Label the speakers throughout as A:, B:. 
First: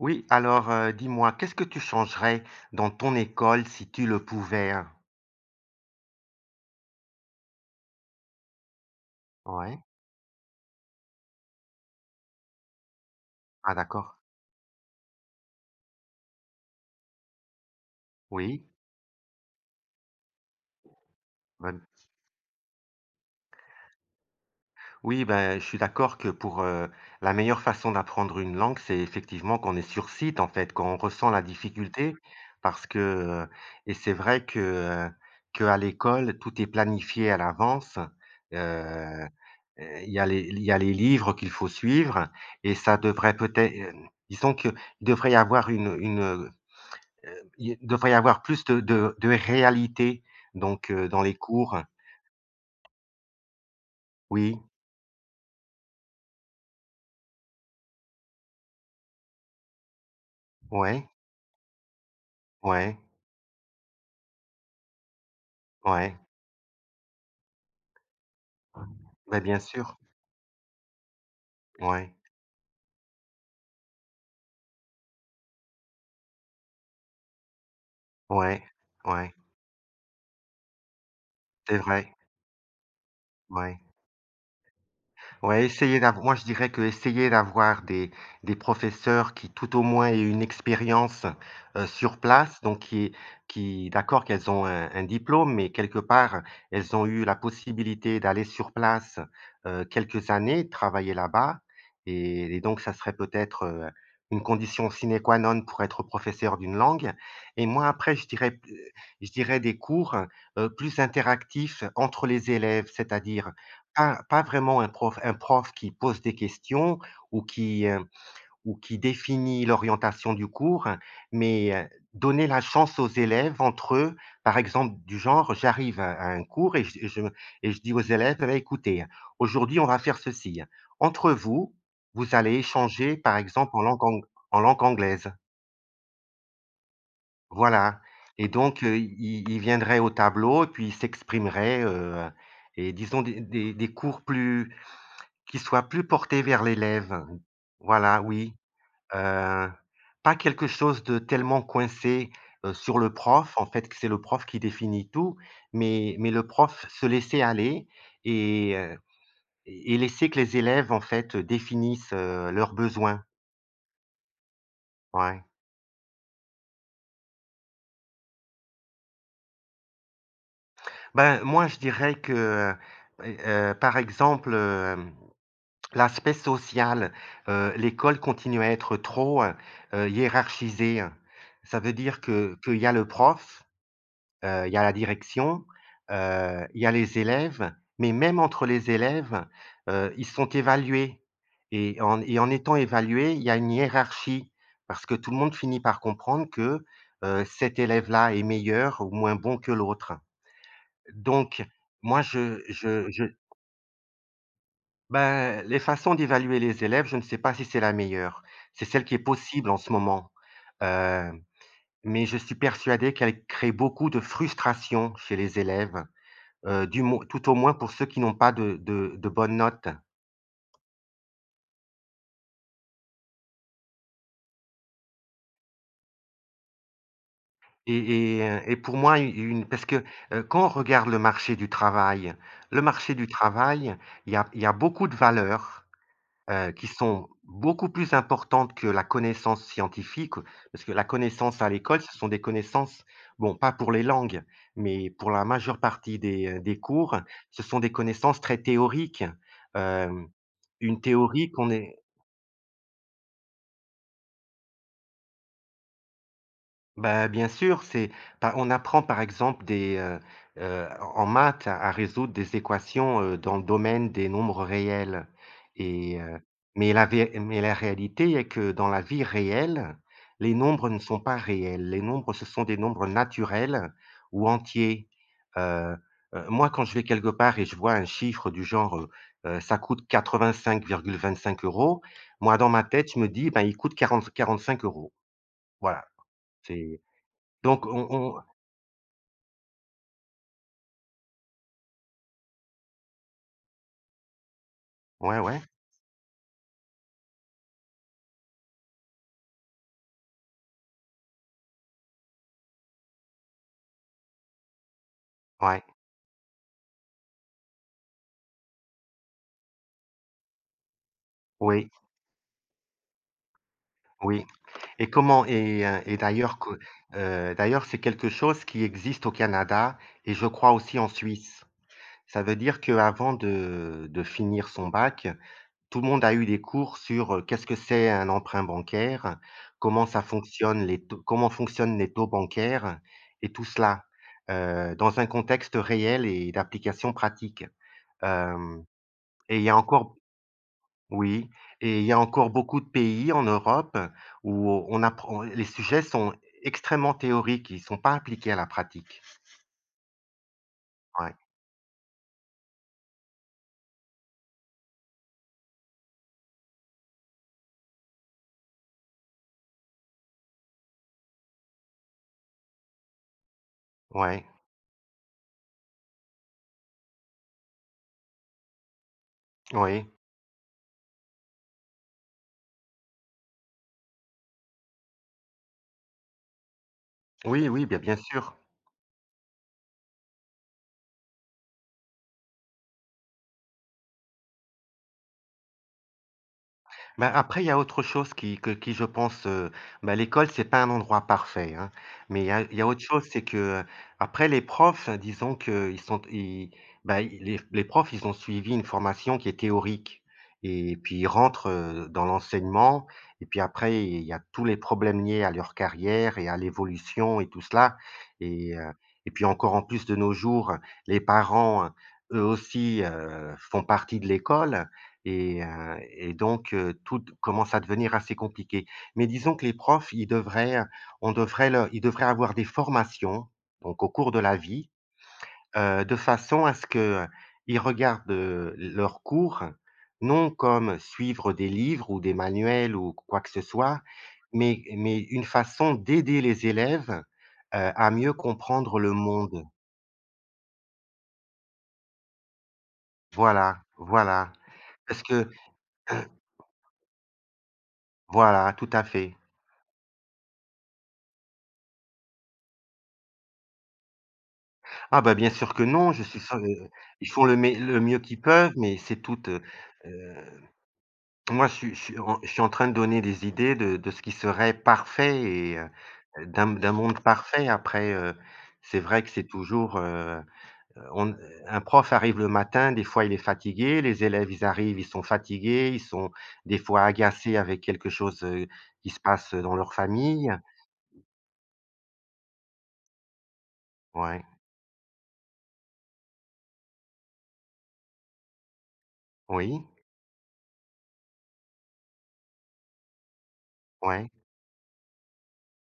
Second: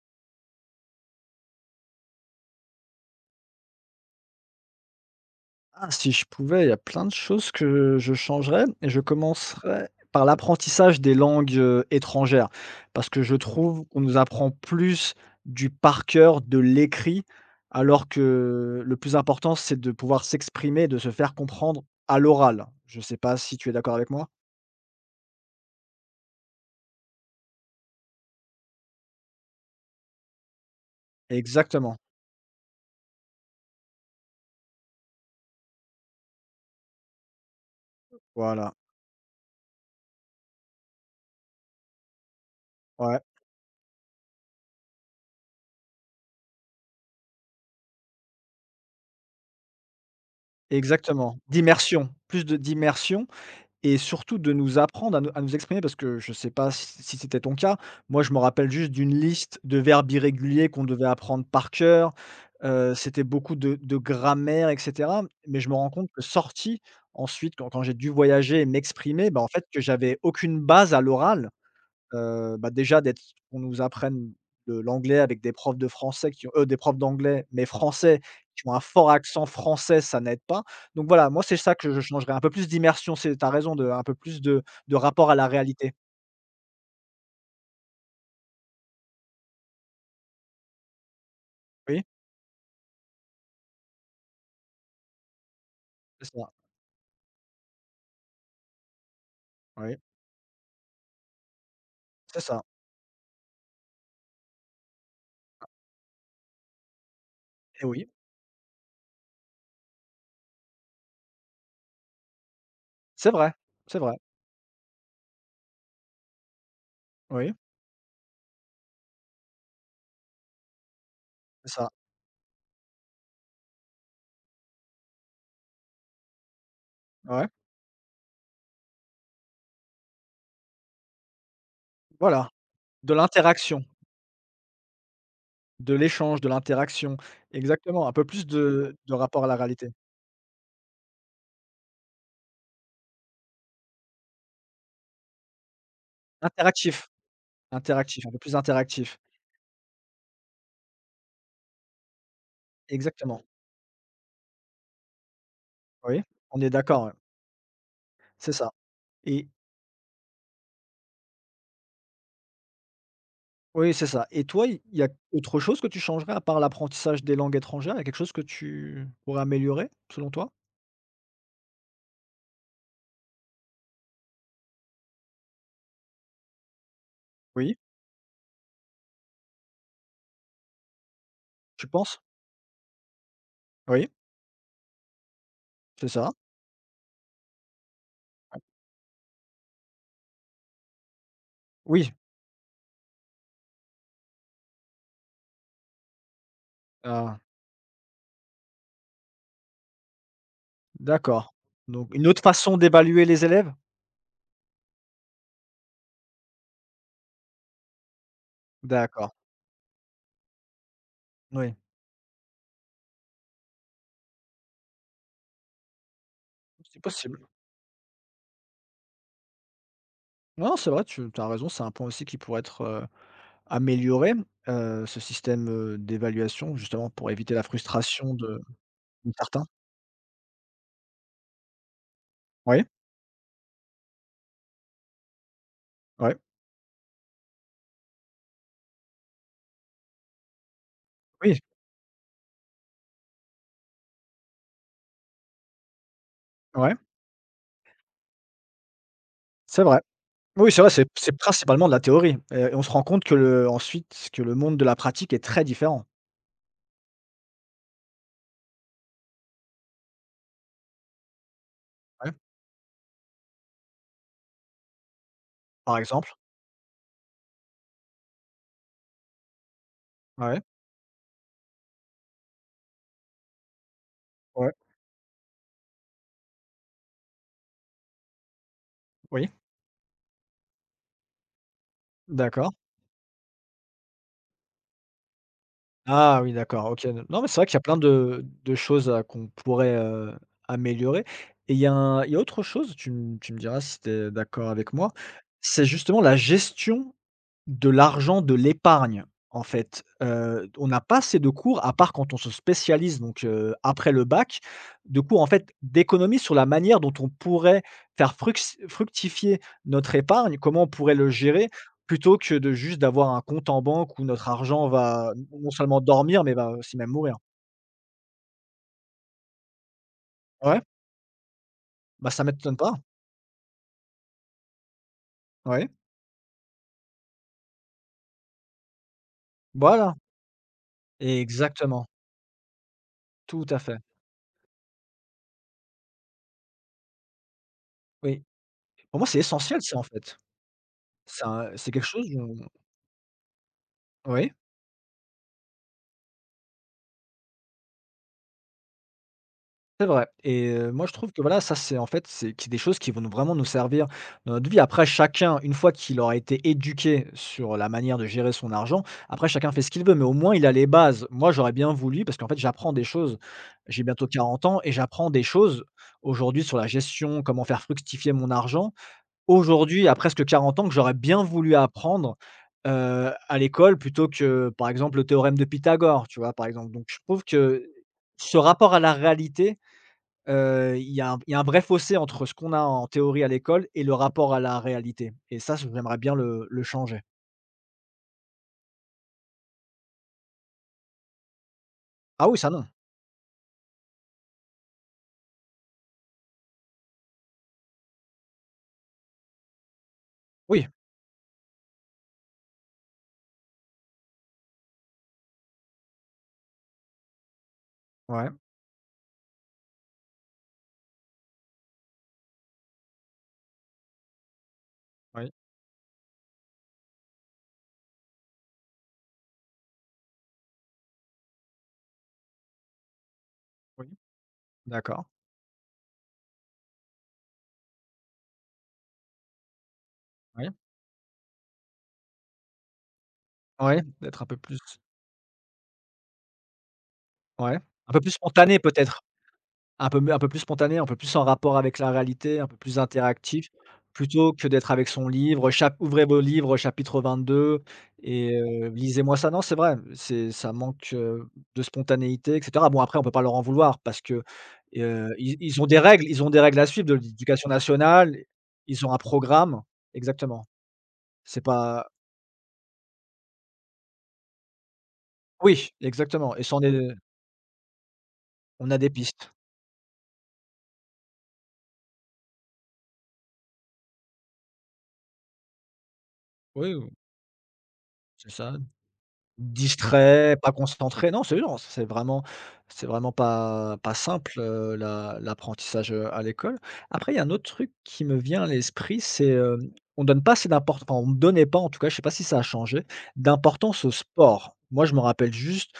A: Oui, alors, dis-moi, qu'est-ce que tu changerais dans ton école si tu le pouvais, hein?
B: Ah, si je pouvais, il y a plein de choses que je changerais et je
A: Ouais.
B: commencerais par l'apprentissage des langues, étrangères. Parce que je
A: Ah
B: trouve qu'on
A: d'accord.
B: nous apprend plus du par cœur, de l'écrit, alors
A: Oui.
B: que le plus important, c'est de pouvoir s'exprimer, de se faire comprendre
A: Ben,
B: à l'oral. Je sais pas si tu es d'accord avec moi?
A: oui, ben, je suis d'accord que pour, la meilleure façon d'apprendre une langue, c'est effectivement qu'on est sur site, en fait, qu'on ressent la
B: Exactement,
A: difficulté parce que, heu et c'est vrai que, heu, qu'à l'école, tout est planifié à l'avance. Heu,
B: voilà,
A: il y a les livres qu'il faut suivre et ça
B: ouais,
A: devrait peut-être, disons qu'il devrait y avoir une. Il devrait y avoir plus de réalité donc dans les
B: exactement,
A: cours.
B: d'immersion, plus de d'immersion Et surtout de
A: Oui,
B: nous apprendre à nous exprimer parce que je ne sais pas si c'était ton cas. Moi, je me rappelle juste d'une liste de verbes irréguliers qu'on devait
A: ouais,
B: apprendre par cœur.
A: ouais,
B: C'était beaucoup de grammaire et cetera. Mais je me rends compte
A: ouais,
B: que ensuite, quand j'ai dû voyager et m'exprimer,
A: bah,
B: bah, en
A: bien
B: fait, que
A: sûr.
B: j'avais aucune base à l'oral.
A: Ouais,
B: Bah, déjà d'être qu'on nous apprenne le l'anglais avec des profs de français qui ont des profs d'anglais, mais français,
A: ouais,
B: qui ont un fort
A: ouais,
B: accent français, ça n'aide pas. Donc voilà, moi, c'est ça
A: c'est
B: que je
A: vrai,
B: changerais, un peu plus d'immersion, c'est t'as raison,
A: ouais.
B: de un peu plus de rapport à la
A: Ouais,
B: réalité.
A: essayer d'avoir, moi je dirais que essayer d'avoir des professeurs qui tout au moins aient une expérience,
B: Oui,
A: sur place, donc qui d'accord qu'elles ont un diplôme, mais quelque
B: c'est
A: part,
B: ça,
A: elles ont eu la possibilité d'aller sur place,
B: oui,
A: quelques années, travailler là-bas
B: c'est
A: et
B: ça
A: donc ça serait peut-être, une condition sine qua non pour être professeur d'une langue et
B: et
A: moi
B: oui,
A: après je dirais des cours, plus interactifs entre les élèves,
B: c'est
A: c'est-à-dire
B: vrai, c'est vrai,
A: pas vraiment un prof qui pose des questions ou
B: oui,
A: qui, heu, ou qui définit l'orientation du cours, hein, mais,
B: c'est ça,
A: donner la chance aux élèves entre eux, par exemple du genre, j'arrive à un cours
B: ouais,
A: et je dis aux élèves: «Bah, écoutez, aujourd'hui, on va faire ceci. Entre vous, vous
B: voilà,
A: allez
B: de
A: échanger, par exemple,
B: l'interaction,
A: en langue anglaise».
B: de l'échange, de l'interaction,
A: Voilà
B: exactement, un peu
A: et
B: plus
A: donc,
B: de rapport à
A: ils
B: la
A: ils
B: réalité.
A: viendraient au tableau et puis ils s'exprimeraient, et disons des cours plus qui soit plus porté vers
B: Interactif,
A: l'élève. Voilà,
B: interactif, un peu
A: oui,
B: plus interactif,
A: heu, pas quelque chose de tellement coincé, sur le
B: exactement,
A: prof, en fait, que c'est le prof qui définit tout, mais
B: oui,
A: mais le
B: on est
A: prof
B: d'accord,
A: se
B: ouais.
A: laisser aller
B: C'est ça
A: et heu
B: et
A: et laisser que les élèves, en fait, définissent, leurs besoins.
B: oui, c'est ça et toi, il y a
A: Ouais.
B: autre chose que tu changerais à part l'apprentissage des langues étrangères? Il y a quelque chose que tu pourrais améliorer selon toi?
A: Ben, moi, je dirais que, par exemple, l'aspect social,
B: Oui.
A: l'école continue à être trop, hiérarchisée. Ça
B: Tu
A: veut
B: penses?
A: dire que qu'il y a le prof,
B: Oui,
A: Il y a la direction,
B: c'est ça.
A: il y a les élèves, mais même entre les élèves, ils sont évalués
B: Oui,
A: et en étant évalués, il y a une hiérarchie parce que tout le monde finit par comprendre que,
B: ah,
A: cet élève-là est meilleur ou moins bon que l'autre.
B: d'accord,
A: Donc
B: donc
A: moi,
B: une autre façon
A: je
B: d'évaluer les élèves?
A: ben, les façons d'évaluer les élèves, je ne sais pas si c'est la meilleure. C'est celle qui est
B: D'accord,
A: possible en ce moment, heu,
B: oui,
A: mais je suis persuadé qu'elle crée beaucoup de frustration chez les élèves.
B: c'est
A: Du moins
B: possible.
A: tout au moins pour ceux qui n'ont pas de bonnes notes
B: Non, c'est vrai, tu as raison, c'est un point aussi qui pourrait être, amélioré, ce système, d'évaluation justement pour éviter la frustration de
A: et pour moi u
B: de
A: une
B: certains.
A: parce que, quand on regarde le marché du travail, le
B: Oui,
A: marché du travail, il y a beaucoup de valeurs,
B: oui.
A: qui sont beaucoup plus importantes que la connaissance scientifique, parce que la
B: Oui,
A: connaissance à l'école, ce sont des connaissances, bon, pas pour les langues, mais pour la majeure partie des
B: ouais,
A: cours, ce sont des connaissances très théoriques.
B: c'est vrai.
A: Hem,
B: Oui, c'est vrai,
A: une
B: c'est
A: théorie qu'on
B: principalement de
A: est.
B: la théorie et on se rend compte que le ensuite, que le monde de la pratique est très différent.
A: Bah, bien sûr, c'est bah, on apprend par exemple des, en maths à résoudre
B: Ouais.
A: des équations, dans le domaine des nombres réels
B: Par
A: et
B: exemple?
A: heu, mais la vé mais la réalité est que dans la vie réelle, les
B: Ouais,
A: nombres ne sont pas réels. Les nombres, ce sont des nombres naturels ou
B: ouais,
A: entiers. Heu Moi, quand je vais quelque part et je vois un chiffre du genre,
B: oui,
A: ça coûte 85,25 euros, moi, dans
B: d'accord.
A: ma tête, je me dis: «Ben, il coûte 40 45 euros. Voilà,
B: Ah oui, d'accord,
A: c'est
B: OK. Non, mais c'est vrai qu'il y a
A: donc
B: plein de choses, qu'on pourrait, améliorer et il y a autre chose, tu me diras si tu es d'accord avec moi,
A: on ouais, ouais,
B: c'est justement la gestion de l'argent, de l'épargne, en fait. On n'a pas assez de cours, à part quand on se spécialise, donc après le bac, de cours, en fait,
A: ouais,
B: d'économie sur la manière dont on pourrait faire fructifier notre épargne, comment on pourrait le gérer,
A: oui,
B: plutôt que de juste d'avoir un compte en banque où
A: oui.
B: notre argent
A: et
B: va
A: comment
B: non seulement
A: et
B: dormir, mais
A: d'ailleurs que,
B: va aussi même mourir.
A: D'ailleurs c'est quelque chose qui existe au Canada et je crois
B: Ouais,
A: aussi en Suisse.
B: bah,
A: Ça
B: ça
A: veut
B: m'étonne
A: dire
B: pas.
A: qu'avant de finir son bac,
B: Ouais,
A: tout le monde a eu des cours sur, qu'est-ce que c'est un emprunt bancaire?
B: voilà,
A: Comment fonctionnent
B: exactement,
A: les taux bancaires? Et tout
B: tout à fait.
A: cela, dans un contexte réel et d'application pratique.
B: Oui,
A: Hem
B: pour moi, c'est
A: Et il y a
B: essentiel ça, en
A: encore.
B: fait. C'est
A: Oui
B: un c'est
A: et
B: quelque
A: il y a
B: chose,
A: encore beaucoup de pays en Europe
B: oui.
A: où on apprend les sujets sont extrêmement théoriques, ils sont pas appliqués à la pratique.
B: C'est vrai et moi je trouve
A: Ouais,
B: que voilà, ça c'est en fait, c'est qui des choses qui vont nous vraiment nous servir dans notre vie. Après chacun, une fois qu'il aura été éduqué sur la manière de gérer son argent, après chacun fait ce qu'il veut, mais au moins il a les bases. Moi j'aurais bien voulu parce qu'en fait j'apprends des choses. J'ai bientôt
A: ouais,
B: 40 ans et j'apprends des choses aujourd'hui sur la gestion, comment faire fructifier mon argent.
A: oui.
B: Aujourd'hui, à presque 40 ans, que j'aurais bien voulu apprendre, à l'école plutôt que, par exemple, le théorème de Pythagore, tu vois? Par exemple, donc je trouve
A: Oui, oui,
B: que
A: bien sûr.
B: ce rapport à la réalité, il y a un vrai fossé entre ce qu'on a en théorie à l'école et le rapport à la réalité et ça, j'aimerais bien le changer.
A: Bah, après, il y a autre chose qui que qui je pense, bah, l'école, c'est pas un endroit parfait, hein, mais
B: Ah oui, ça
A: il y
B: non.
A: a autre chose, c'est que, après, les profs, disons qu'ils sont ils bah, ils ben, les profs, ils ont suivi une formation qui est théorique
B: Oui,
A: et puis ils rentrent, dans l'enseignement et puis après il y a tous les problèmes liés à leur carrière et à l'évolution et tout cela
B: ouais,
A: et heu et puis encore en plus de nos jours, les parents, eux aussi, font partie de l'école
B: oui,
A: et donc tout commence à devenir assez compliqué. Mais disons que les profs, ils devraient, on devrait leur ils devraient avoir des formations, donc au
B: oui,
A: cours de la vie,
B: d'accord,
A: de façon à ce que ils regardent, leurs cours non
B: oui,
A: comme suivre des livres ou des manuels ou quoi que ce soit,
B: ouais, d'être un peu plus
A: mais une façon d'aider les élèves,
B: ouais,
A: à
B: un peu plus
A: mieux
B: spontané
A: comprendre le
B: peut-être?
A: monde.
B: Un peu plus spontané, un peu plus en rapport avec la réalité, un peu plus interactif,
A: Voilà, voilà.
B: plutôt que d'être avec
A: Parce
B: son
A: que
B: livre, chap «Ouvrez vos livres, chapitre 22 et
A: voilà, tout à fait.
B: lisez-moi ça». Non, c'est vrai, c'est ça manque, de spontanéité et cetera. Bon après, on peut pas leur en vouloir parce que,
A: Ah bah, bien
B: ils
A: sûr
B: ils
A: que
B: ont des
A: non, je
B: règles
A: suis
B: ils ont
A: sûr,
B: des règles à suivre de
A: ils font
B: l'éducation
A: le mieux
B: nationale,
A: qu'ils peuvent, mais
B: ils ont
A: c'est
B: un
A: tout,
B: programme.
A: heu,
B: Exactement. C'est
A: moi,
B: pas
A: je suis en train de donner des idées de ce qui serait parfait et heu,
B: oui, exactement et
A: d'un
B: ça on
A: d'un
B: est
A: monde parfait. Après,
B: on a
A: c'est
B: des
A: vrai que c'est
B: pistes.
A: toujours, on un prof arrive le matin, des fois il est fatigué, les élèves, ils arrivent, ils sont fatigués, ils sont des fois
B: Oui,
A: agacés avec quelque chose,
B: c'est ça.
A: qui se passe dans leur famille.
B: Distrait, pas concentré. Non, c'est vraiment pas
A: Ouais,
B: simple, l'apprentissage, à l'école. Après, il y a un autre truc qui me vient à l'esprit, c'est,
A: oui,
B: on donne pas assez d'importan enfin, on ne donnait pas en tout cas, je sais pas si ça a changé, d'importance au
A: ouais,
B: sport. Moi, je me rappelle juste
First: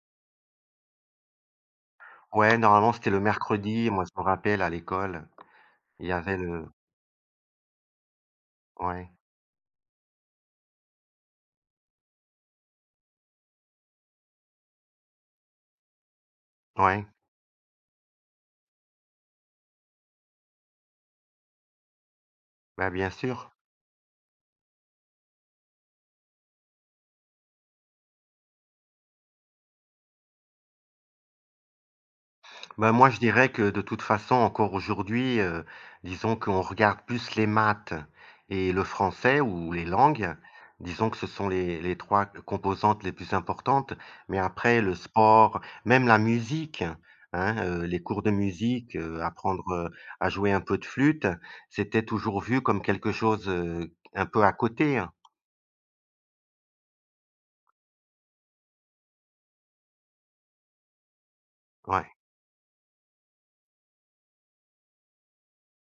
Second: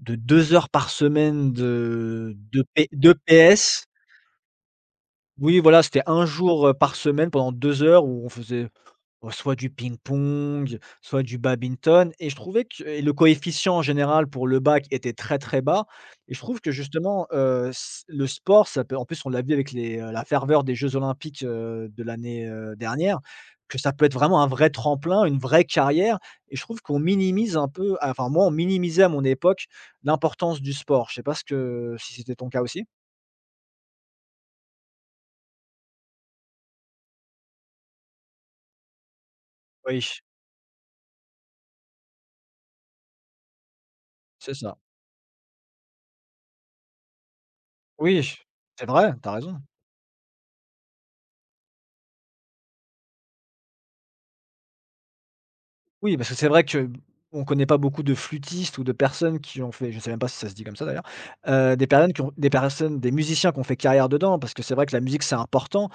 B: de 2 heures par semaine de
A: ouais,
B: de P
A: normalement, c'était
B: de
A: le
B: PS
A: mercredi, moi, je me rappelle à l'école.
B: oui, voilà, c'était
A: Il y
B: un
A: avait le
B: jour, par semaine pendant 2 heures où on faisait,
A: Ouais,
B: oh, soit du ping-pong, soit du badminton et je trouvais que et le coefficient en général pour le bac était très, très bas et je trouve que
A: ouais,
B: justement, s le sport, ça peut en plus, on l'a vu avec la ferveur des jeux olympiques, de l'année,
A: bah, bien
B: dernière,
A: sûr.
B: que ça peut être vraiment un vrai tremplin, une vraie carrière et je trouve qu'on minimise un peu, enfin, moi, on minimisait à mon époque l'importance du sport. Je sais pas ce que si c'était ton cas aussi?
A: Bah, moi, je dirais que de toute façon, encore aujourd'hui, disons qu'on regarde plus les maths et le français ou les
B: Oui,
A: langues. Disons que ce sont les 3 composantes les plus importantes, mais
B: c'est ça.
A: après le sport, même la musique, hein, les cours de
B: Oui, c'est
A: musique,
B: vrai, tu as raison.
A: apprendre, à jouer un peu de flûte, c'était toujours vu comme quelque chose, un peu à côté, hein.
B: Oui, parce que c'est vrai que, on connaît pas beaucoup de flûtistes ou de personnes qui ont fait je sais même pas si ça se dit comme ça d'ailleurs, des
A: Ouais,
B: personnes qui ont des personnes, des musiciens qui ont fait carrière dedans parce que c'est vrai que la musique c'est important,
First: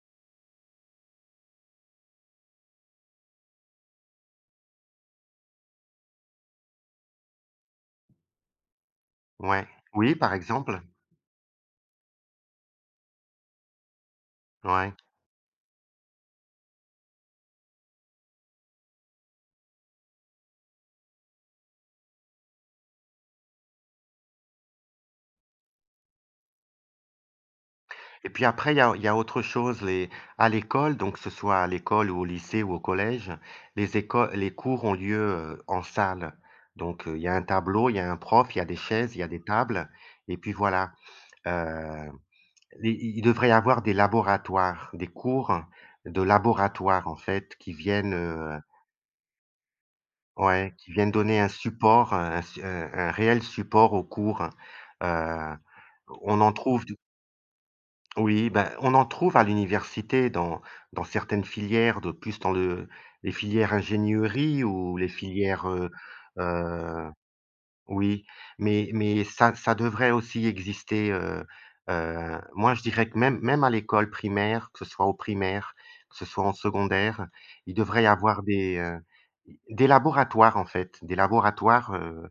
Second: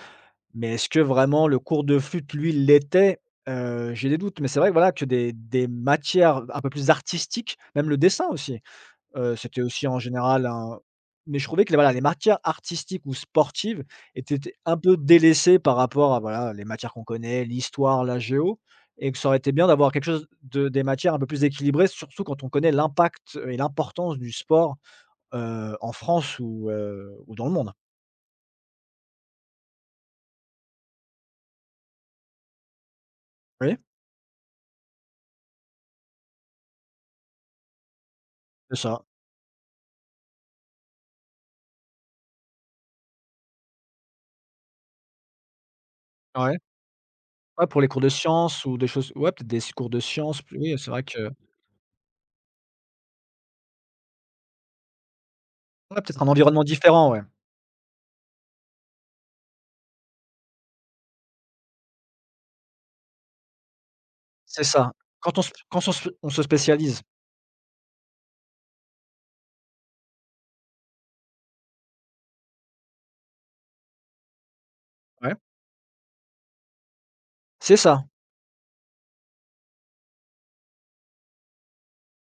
B: mais est-ce que vraiment le cours de flûte, lui, l'était? J'ai des doutes, mais c'est vrai que voilà que des matières un peu plus artistiques, même le dessin aussi. C'était
A: ouais.
B: aussi en
A: Oui, par
B: général un
A: exemple,
B: mais je trouvais que les voilà, les matières artistiques ou sportives étaient t un
A: ouais.
B: peu délaissées par rapport à voilà, les matières qu'on connaît, l'histoire, la géo et que ça aurait été bien d'avoir quelque chose de des matières un peu plus équilibrées, surtout quand on connaît l'impact et l'importance du sport, en France ou dans le monde.
A: Et puis après, il y a autre chose, les à l'école, donc que ce soit à l'école ou au lycée ou au collège,
B: Oui,
A: les écoles, les cours ont lieu, en salle. Donc, il y a un tableau, il y a un prof, il y a des
B: c'est ça.
A: chaises, il y a des tables et puis voilà. Heu, les Il devrait y avoir des laboratoires, des cours de
B: Ouais.
A: laboratoire en fait
B: Ouais,
A: qui
B: pour les cours de
A: viennent,
B: sciences ou des choses ouais, peut-être des cours de sciences,
A: ouais,
B: oui,
A: qui
B: c'est vrai
A: viennent
B: que
A: donner un support, un su un réel support aux cours. Heu,
B: ouais, peut-être un
A: on en
B: environnement
A: trouve
B: différent, ouais.
A: Oui, ben on en trouve à l'université dans certaines filières de plus dans le les filières ingénierie
B: C'est ça.
A: ou les
B: Quand on se
A: filières,
B: quand on se on se spécialise.
A: heu, oui, mais ça devrait aussi exister, moi je dirais que même à l'école primaire, que ce soit au
B: Ouais,
A: primaire, que ce soit en secondaire, il
B: c'est
A: devrait
B: ça.
A: y avoir des laboratoires en fait, des laboratoires,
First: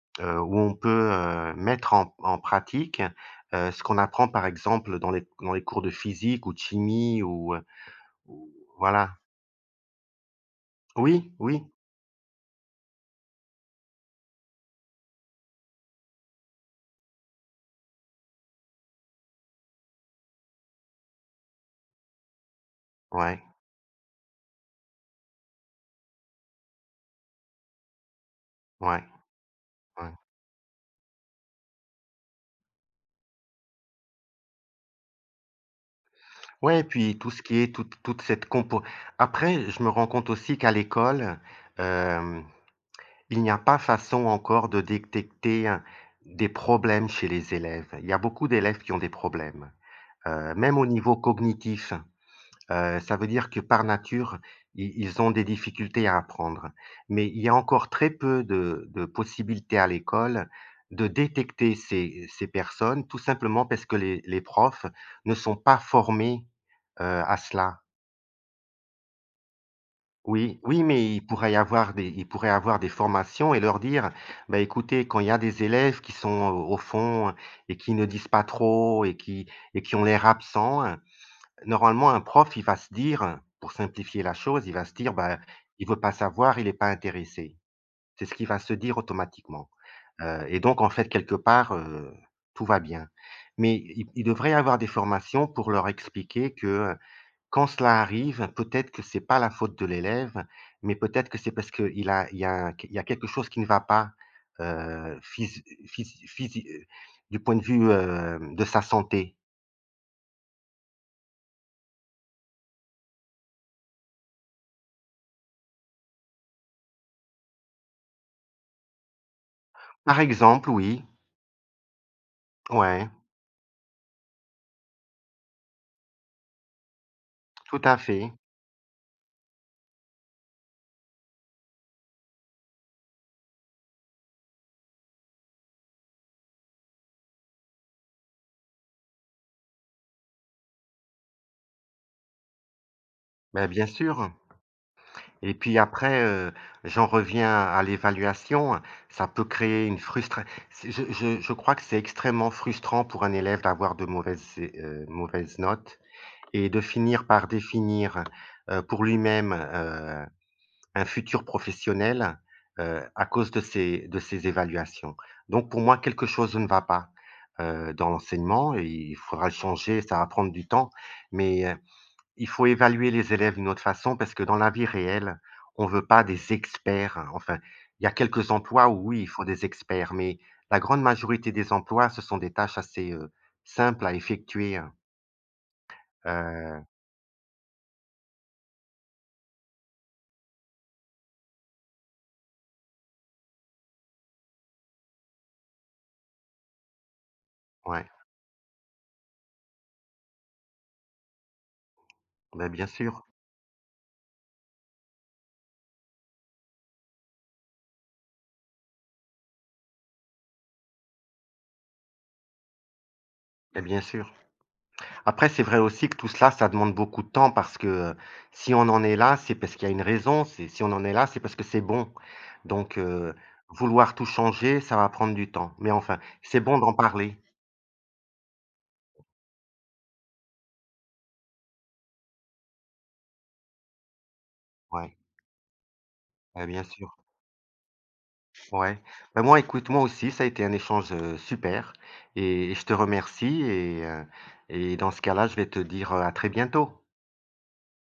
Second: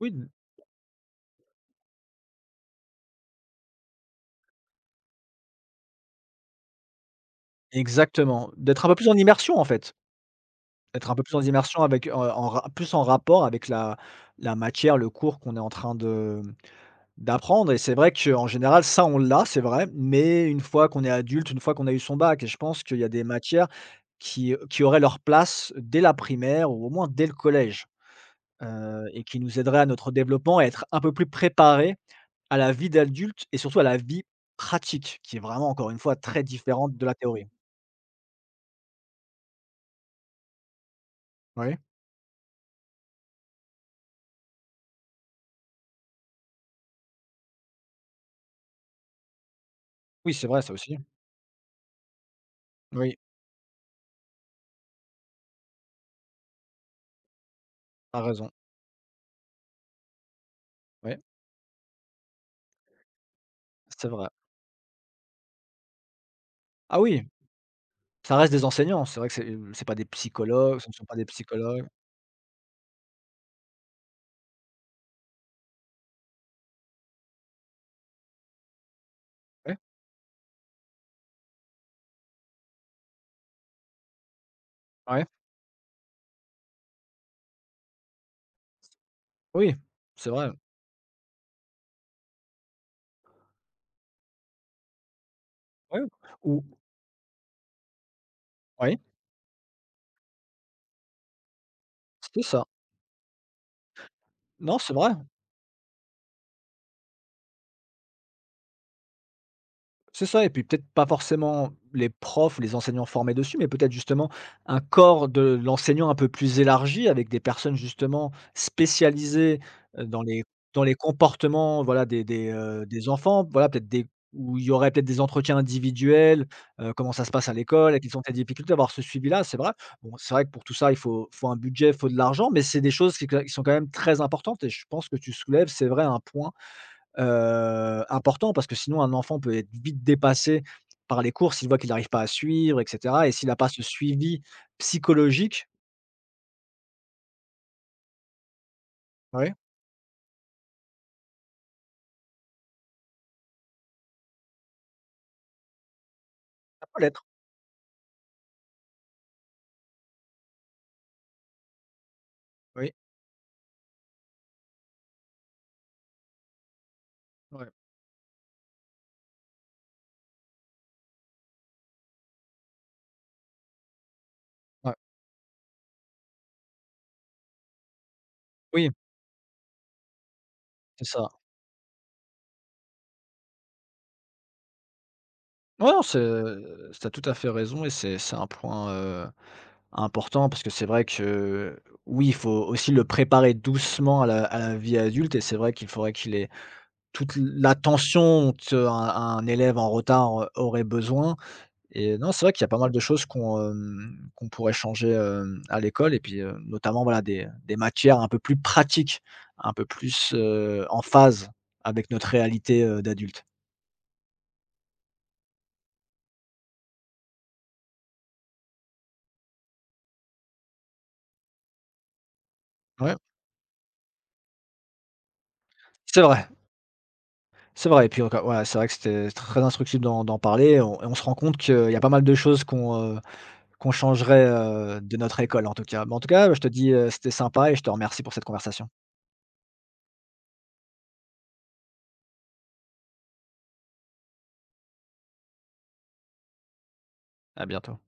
B: Oui, d
A: où on peut, mettre en pratique, ce qu'on apprend, par exemple, dans les cours de physique ou de chimie
B: exactement,
A: ou voilà.
B: d'être un peu
A: Oui,
B: plus en
A: oui,
B: immersion avec, en ra plus en rapport avec la matière, le cours qu'on est en train de d'apprendre et c'est vrai qu'en général, ça, on l'a, c'est vrai, mais une fois qu'on est adulte, une fois qu'on a eu son bac et je pense qu'il y a des
A: ouais,
B: matières qui auraient leur place dès la primaire ou au moins dès le collège,
A: ouais,
B: et qui nous aideraient à
A: ouais.
B: notre développement, à être un peu plus préparés à la vie d'adulte et surtout à la vie pratique qui est vraiment, encore une fois, très
A: Ouais, et
B: différente de la
A: puis tout ce
B: théorie.
A: qui est toute toute cette compo après, je me rends compte aussi qu'à l'école,
B: Oui?
A: hem, il n'y a pas façon encore de détecter, des problèmes chez les élèves. Il y a beaucoup d'élèves qui ont des problèmes,
B: Oui, c'est vrai ça
A: même au
B: aussi.
A: niveau cognitif. Ça
B: Oui,
A: veut dire que par nature, i ils ont des difficultés à apprendre. Mais il y a encore très
B: tu
A: peu
B: raison.
A: de possibilités à l'école de
B: Oui,
A: détecter ces personnes, tout simplement parce que
B: c'est
A: les
B: vrai.
A: les profs ne sont pas formés,
B: Ah oui,
A: à cela.
B: ça reste des enseignants, c'est vrai que c'est pas des
A: Oui,
B: psychologues,
A: oui,
B: ce ne sont
A: mais
B: pas des psychologues.
A: il pourrait y avoir des formations et leur dire: «Bah, écoutez, quand il y a des élèves qui sont au fond et qui ne disent pas trop
B: Ouais,
A: et qui ont l'air absents. Normalement, un prof, il va se dire, hein, pour simplifier la chose, il va se dire:
B: ouais,
A: «Bah, il veut pas savoir, il est pas intéressé». C'est ce qu'il va se dire automatiquement,
B: oui, c'est vrai.
A: et donc en fait, quelque part, tout va bien. Mais il devrait y avoir des formations pour leur
B: Ouais,
A: expliquer
B: ou
A: que, quand cela arrive, peut-être
B: oui,
A: que c'est pas la faute de l'élève, mais peut-être que c'est parce qu'il a il
B: c'est
A: y
B: ça.
A: a il y a quelque chose qui ne va pas,
B: Non, c'est vrai.
A: phys phys physi du point de vue, de sa santé.
B: C'est ça et puis peut-être pas forcément les profs, les enseignants formés dessus, mais peut-être justement un corps de l'enseignant un peu plus élargi avec des personnes justement spécialisées, heu,
A: Par
B: dans les
A: exemple,
B: dans les
A: oui,
B: comportements, voilà, des des, heu,
A: ouais,
B: des enfants, voilà, peut-être des où il y aurait peut-être des entretiens individuels, comment ça se passe à
A: tout à
B: l'école, quelles sont
A: fait.
B: tes difficultés, avoir ce suivi-là, c'est vrai. Bon, c'est vrai que pour tout ça, il faut un budget, il faut de l'argent, mais c'est des choses qui sont quand même très importantes et je pense que tu soulèves, c'est vrai, un point important parce que sinon un enfant peut être vite dépassé par les cours s'il voit qu'il n'arrive pas à suivre et cetera et s'il n'a
A: Bah,
B: pas ce
A: bien sûr
B: suivi
A: et
B: psychologique.
A: puis après, j'en reviens à l'évaluation. Ça peut
B: Oui,
A: créer une frustration. Je crois que c'est extrêmement frustrant pour un élève d'avoir de mauvaises notes et de
B: ça peut l'être,
A: finir par définir, pour lui-même, un futur professionnel,
B: oui,
A: à cause de ces évaluations. Donc pour moi, quelque chose ne va pas,
B: ouais,
A: dans l'enseignement et il faudra le changer, ça va prendre du temps mais, il faut évaluer les élèves d'une autre façon parce que dans la vie
B: ouais,
A: réelle, on veut pas des experts, hein. Enfin, il y a quelques emplois
B: oui,
A: où oui, il faut des experts, mais la grande
B: c'est ça.
A: majorité des emplois, ce sont des tâches assez, simples à effectuer, hein.
B: Ouais, non, c'est
A: Heu,
B: t'as tout à fait raison et c'est un point, important parce que c'est vrai que, oui, il faut aussi le préparer doucement à la vie adulte et c'est vrai qu'il faudrait qu'il ait toute
A: ouais,
B: l'attention qu'un un élève en retard aurait besoin. Et non, c'est vrai qu'il y
A: Ben
B: a pas
A: bien
B: mal de choses
A: sûr,
B: qu'on pourrait changer, à l'école et puis, notamment, voilà, des matières un peu plus pratiques, un peu plus, en phase avec notre réalité, d'adulte.
A: bah, bien sûr. Après, c'est vrai aussi que tout cela, ça demande beaucoup de temps parce que, si on en est là, c'est parce qu'il y a une raison. C'est Si on en est là, c'est parce que c'est bon. Donc,
B: Ouais,
A: vouloir tout changer, ça va prendre du temps. Mais enfin,
B: c'est vrai,
A: c'est bon d'en parler.
B: c'est vrai et puis encore ouais, c'est vrai que c'était très instructif d'en parler. On et on se rend compte qu'il y a pas mal de choses qu'on changerait,
A: Ouais,
B: de notre école en tout cas. Mais en tout cas, je
A: bah,
B: te
A: bien
B: dis,
A: sûr.
B: c'était sympa et je te remercie pour cette conversation.
A: Ouais. Bah, moi, écoute, moi aussi, ça a été un échange, super et je te remercie et dans ce cas-là, je vais te dire, à très bientôt.
B: À bientôt.